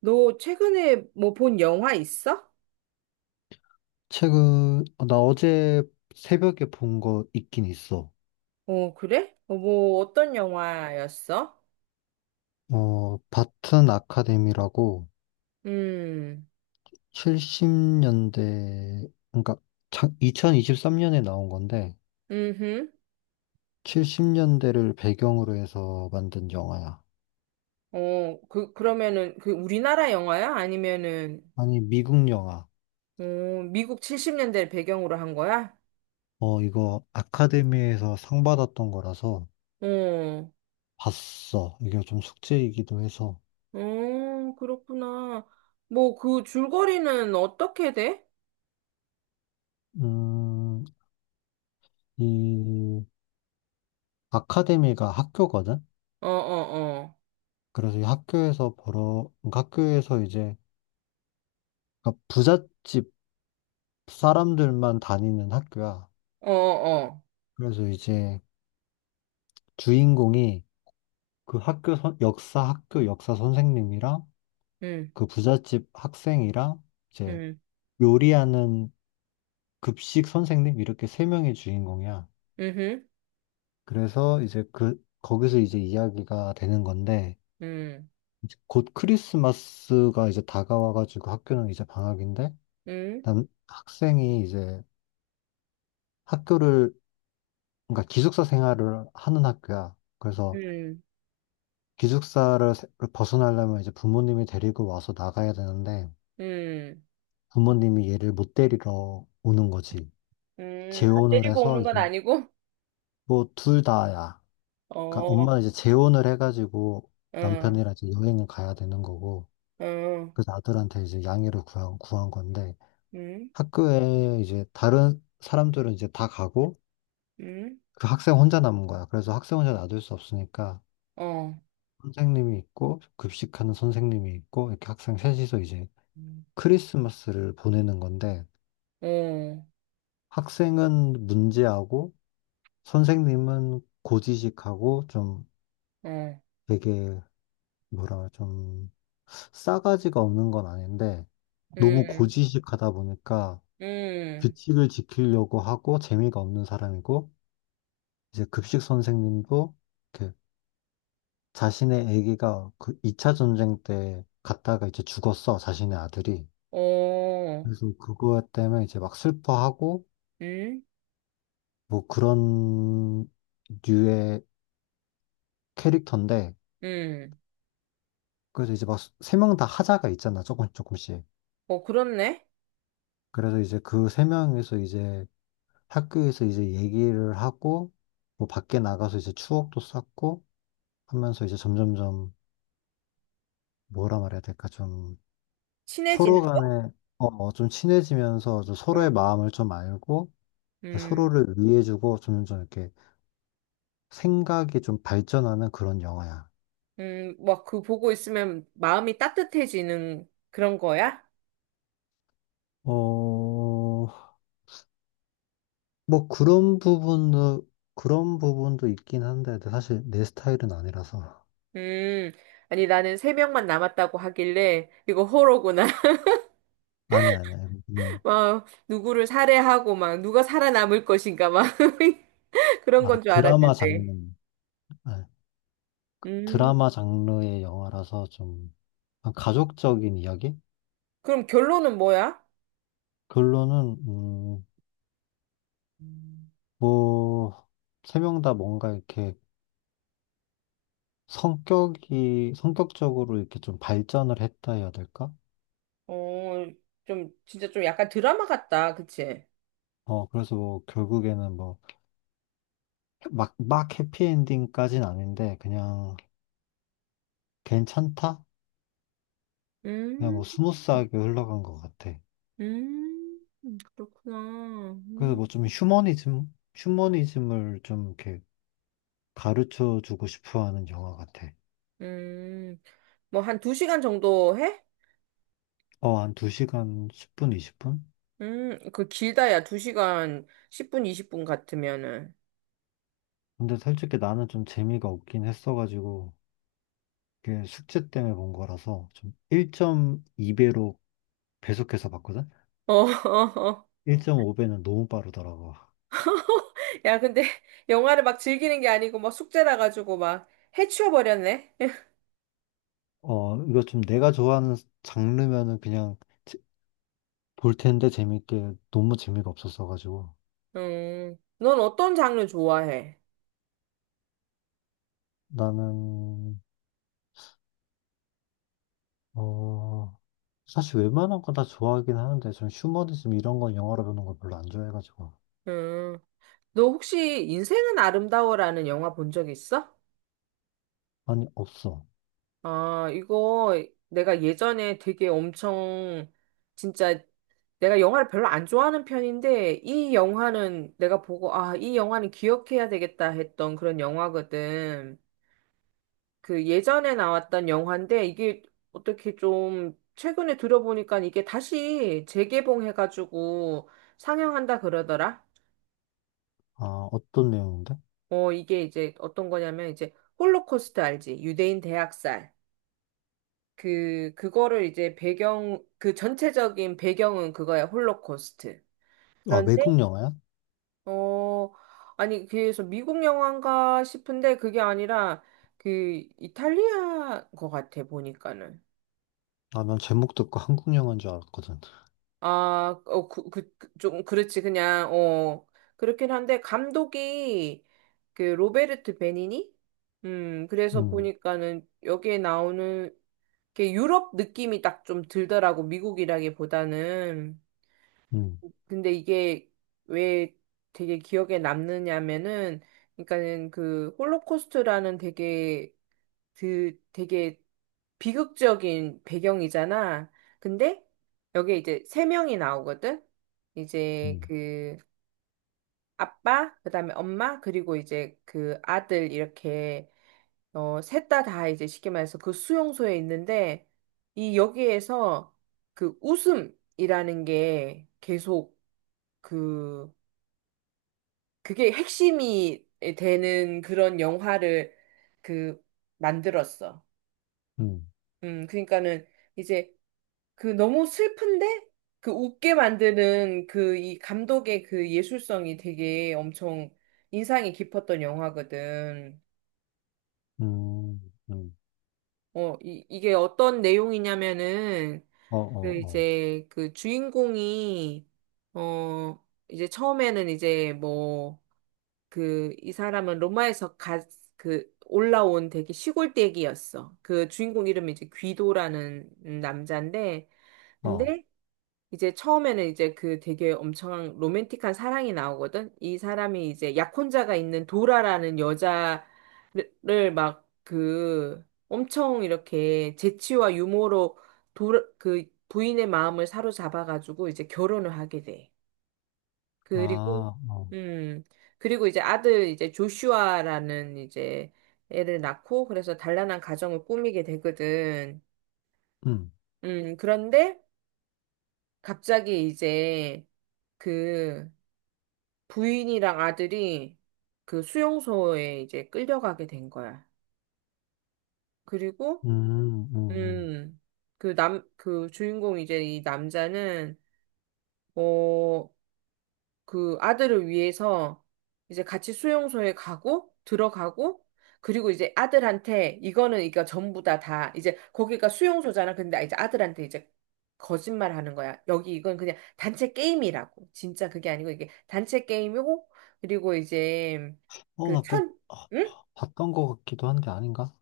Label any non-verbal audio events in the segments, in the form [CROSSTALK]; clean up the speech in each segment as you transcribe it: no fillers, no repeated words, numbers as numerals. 너 최근에 뭐 본 영화 있어? 책은 나 어제 새벽에 본 거 있긴 있어. 어, 그래? 뭐 어떤 영화였어? 바튼 아카데미라고 음, 70년대, 그러니까 2023년에 나온 건데 음흠. 70년대를 배경으로 해서 만든 영화야. 어, 그러면은 그 우리나라 영화야? 아니면은, 아니, 미국 영화. 어, 미국 70년대를 배경으로 한 거야? 이거 아카데미에서 상 받았던 거라서 어, 봤어. 이게 좀 숙제이기도 해서. 어, 그렇구나. 뭐 그 줄거리는 어떻게 돼? 음, 이 아카데미가 학교거든? 어, 어, 어, 그래서 이 학교에서 학교에서 이제 그러니까 부잣집 사람들만 다니는 학교야. 어, 어, 어. 그래서 이제 주인공이 그 역사 학교 역사 선생님이랑 음, 그 부잣집 학생이랑 이제 음, 요리하는 급식 선생님 이렇게 세 명의 주인공이야. 음흠, 그래서 이제 그 거기서 이제 이야기가 되는 건데 음, 이제 곧 크리스마스가 이제 다가와가지고 학교는 이제 방학인데 음, 남 학생이 이제 학교를 그러니까 기숙사 생활을 하는 학교야. 그래서 음, 기숙사를 세- 벗어나려면 이제 부모님이 데리고 와서 나가야 되는데 음, 부모님이 얘를 못 데리러 오는 거지. 아, 재혼을 때리고 해서 오는 건 아니고? 뭐 둘 다야. 그러니까 어, 엄마는 이제 재혼을 해가지고 응, 남편이랑 이제 여행을 가야 되는 거고 응, 그래서 아들한테 이제 양해를 구한 건데 응, 학교에 이제 다른 사람들은 이제 다 가고 응, 그 학생 혼자 남은 거야. 그래서 학생 혼자 놔둘 수 없으니까 어, 선생님이 있고 급식하는 선생님이 있고 이렇게 학생 셋이서 이제 음, 크리스마스를 보내는 건데 어, 학생은 문제하고 선생님은 고지식하고 좀 어, 되게 뭐라 그래, 좀 싸가지가 없는 건 아닌데 너무 응, 고지식하다 보니까 응, 규칙을 지키려고 하고 재미가 없는 사람이고 이제 급식 선생님도 이렇게 자신의 아기가 그 2차 전쟁 때 갔다가 이제 죽었어 자신의 아들이. 어, 그래서 그거 때문에 이제 막 슬퍼하고 응, 뭐 그런 류의 캐릭터인데. 응. 그래서 이제 막 세 명 다 하자가 있잖아 조금 조금씩. 어, 그렇네. 그래서 이제 그 세 명에서 이제 학교에서 이제 얘기를 하고 뭐 밖에 나가서 이제 추억도 쌓고 하면서 이제 점점점 뭐라 말해야 될까 좀 친해지는 서로 거? 간에 좀 친해지면서 좀 어, 서로의 마음을 좀 알고 음, 서로를 위해주고 점점 이렇게 생각이 좀 발전하는 그런 영화야. 막 그 보고 있으면 마음이 따뜻해지는 그런 거야? 어, 뭐 그런 부분도 있긴 한데 근데 사실 내 스타일은 아니라서. 음, 아니 나는 세 명만 남았다고 하길래 이거 호러구나. 아니, [LAUGHS] 그냥. 막 누구를 살해하고 막 누가 살아남을 것인가 막 [LAUGHS] 그런 아, 건 줄 드라마 장르. 알았는데. 네, 음. 드라마 장르의 영화라서 좀 가족적인 이야기. 그럼 결론은 뭐야? 그걸로는 음. 뭐세 명 다 뭔가 이렇게 성격이 성격적으로 이렇게 좀 발전을 했다 해야 될까? 어, 좀, 진짜 좀 약간 드라마 같다, 그치? 어, 그래서 뭐 결국에는 뭐 해피엔딩까지는 아닌데 그냥 괜찮다? 그냥 뭐 음, 스무스하게 흘러간 것 같아. 음, 그렇구나. 그래서 음, 뭐 좀 휴머니즘을 좀 이렇게 가르쳐 주고 싶어 하는 영화 같아. 음. 뭐, 한 두시간 정도 해? 어, 한 2시간 10분, 20분? 그 길다, 야. 두시간 10분, 20분 같으면은. 근데 솔직히 나는 좀 재미가 없긴 했어가지고, 그게 숙제 때문에 본 거라서 좀 1.2배로 배속해서 봤거든? 어, [LAUGHS] 어, 어. 1.5배는 너무 빠르더라고. 야, 근데 영화를 막 즐기는 게 아니고, 막 숙제라 가지고 막 해치워버렸네? [LAUGHS] 이거 좀 내가 좋아하는 장르면은 제- 볼 텐데 재밌게 너무 재미가 없었어가지고. 넌 어떤 장르 좋아해? 나는 어, 사실 웬만한 거 다 좋아하긴 하는데, 전 휴머니즘 이런 건 영화로 보는 걸 별로 안 좋아해가지고. 음. 너 혹시 인생은 아름다워라는 영화 본 적 있어? 아니, 없어. 아, 이거 내가 예전에 되게 엄청 진짜 내가 영화를 별로 안 좋아하는 편인데 이 영화는 내가 보고 아, 이 영화는 기억해야 되겠다 했던 그런 영화거든. 그 예전에 나왔던 영화인데 이게 어떻게 좀 최근에 들어보니까 이게 다시 재개봉해가지고 상영한다 그러더라. 아, 어떤 내용인데? 어, 이게 이제 어떤 거냐면 이제 홀로코스트 알지? 유대인 대학살. 그거를 이제 배경, 그 전체적인 배경은 그거야, 홀로코스트. 아, 그런데, 외국 영화야? 어, 아니, 그래서 미국 영화인가 싶은데 그게 아니라 그 이탈리아 거 같아, 보니까는. 아, 난 제목 듣고 [LAUGHS] 한국 영화인 줄 알았거든. 아, 어, 좀, 그렇지, 그냥, 어, 그렇긴 한데 감독이 그 로베르트 베니니? 그래서 음, 보니까는 여기에 나오는 게 유럽 느낌이 딱 좀 들더라고, 미국이라기보다는. 음, 근데 이게 왜 되게 기억에 남느냐면은, 그러니까는 그 홀로코스트라는 되게 그 되게 비극적인 배경이잖아. 근데 여기 이제 세 명이 나오거든. 이제 음, 그 아빠, 그다음에 엄마, 그리고 이제 그 아들 이렇게 어, 셋 다 이제 쉽게 말해서 그 수용소에 있는데 이 여기에서 그 웃음이라는 게 계속 그 그게 핵심이 되는 그런 영화를 그 만들었어. 음, 그러니까는 이제 그 너무 슬픈데 그 웃게 만드는 그 이 감독의 그 예술성이 되게 엄청 인상이 깊었던 영화거든. 음, 음. 어, 이게 어떤 내용이냐면은 어, 그 어, 이제 그 주인공이 어 이제 처음에는 이제 뭐 그, 이 사람은 로마에서 가, 그, 올라온 되게 시골댁이었어. 그 주인공 이름이 이제 귀도라는 남자인데, 어, 어. 근데 이제 처음에는 이제 그 되게 엄청 로맨틱한 사랑이 나오거든? 이 사람이 이제 약혼자가 있는 도라라는 여자를 막 그 엄청 이렇게 재치와 유머로 도, 그 부인의 마음을 사로잡아가지고 이제 결혼을 하게 돼. 그리고 아, 어. 음 그리고 이제 아들 이제 조슈아라는 이제 애를 낳고 그래서 단란한 가정을 꾸미게 되거든. 음, 그런데 갑자기 이제 그 부인이랑 아들이 그 수용소에 이제 끌려가게 된 거야. 그리고 음, 음, 음. 음 그 남 그 주인공 이제 이 남자는 어 그 아들을 위해서 이제 같이 수용소에 가고 들어가고 그리고 이제 아들한테 이거는 이거 전부 다 이제 거기가 수용소잖아. 근데 이제 아들한테 이제 거짓말 하는 거야. 여기 이건 그냥 단체 게임이라고. 진짜 그게 아니고 이게 단체 게임이고 그리고 이제 어, 그 나 그거 천, 아, 응? 봤던 것 같기도 한데 아닌가?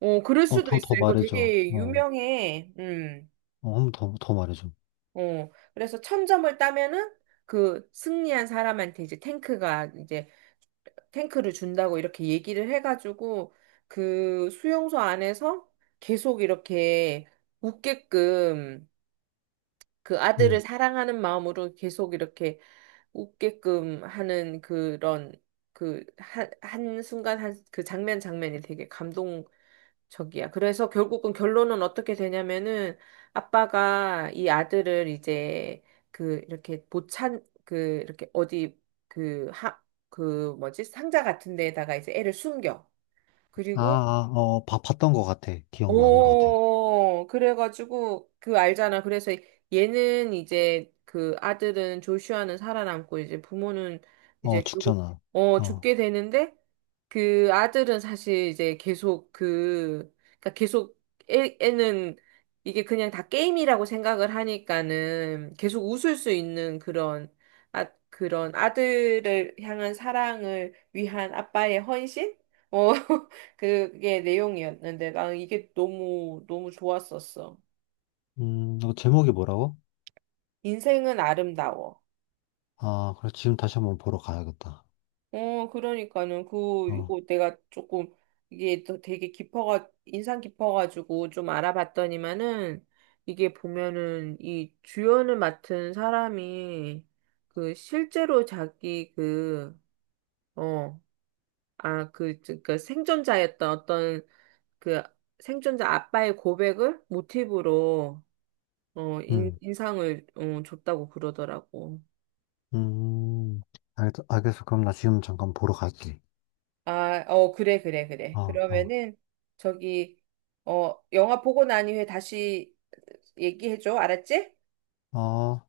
어, 그럴 어, 수도 있어. 더 이거 말해줘. 되게 어, 유명해. 음. 어, 한번더 더 말해줘. 어. 그래서 천 점을 따면은 그 승리한 사람한테 이제 탱크가 이제 탱크를 준다고 이렇게 얘기를 해가지고 그 수용소 안에서 계속 이렇게 웃게끔 그 아들을 음. 사랑하는 마음으로 계속 이렇게 웃게끔 하는 그런 그 한 순간 한 그 장면 장면이 되게 감동적이야. 그래서 결국은 결론은 어떻게 되냐면은 아빠가 이 아들을 이제 그 이렇게 보찬 그 이렇게 어디 그 하 그 뭐지 상자 같은 데에다가 이제 애를 숨겨. 아, 그리고 아, 어, 봤던 것 같아. 기억나는 것 같아. 어, 그래가지고, 그 알잖아. 그래서 얘는 이제 그 아들은 조슈아는 살아남고 이제 부모는 어, 이제 결국, 죽잖아. 어, 어, 죽게 되는데 그 아들은 사실 이제 계속 그, 그러니까 계속 애는 이게 그냥 다 게임이라고 생각을 하니까는 계속 웃을 수 있는 그런, 아, 그런 아들을 향한 사랑을 위한 아빠의 헌신? 어, [LAUGHS] 그게 내용이었는데 나는 이게 너무 좋았었어. 너 제목이 뭐라고? 인생은 아름다워. 아, 그래, 지금 다시 한번 보러 가야겠다. 어, 그러니까는 그 어, 이거 내가 조금 이게 또 되게 깊어가 인상 깊어가지고 좀 알아봤더니만은 이게 보면은 이 주연을 맡은 사람이 그 실제로 자기 그 어, 아, 그, 그 생존자였던 어떤 그 생존자 아빠의 고백을 모티브로 어, 음, 인상을 어, 줬다고 그러더라고. 음, 알겠어. 그럼 나 지금 잠깐 보러 갈게. 아, 어, 그래, 그래, 그래. 어, 어, 그러면은, 저기, 어, 영화 보고 난 이후에 다시 얘기해줘. 알았지? 어.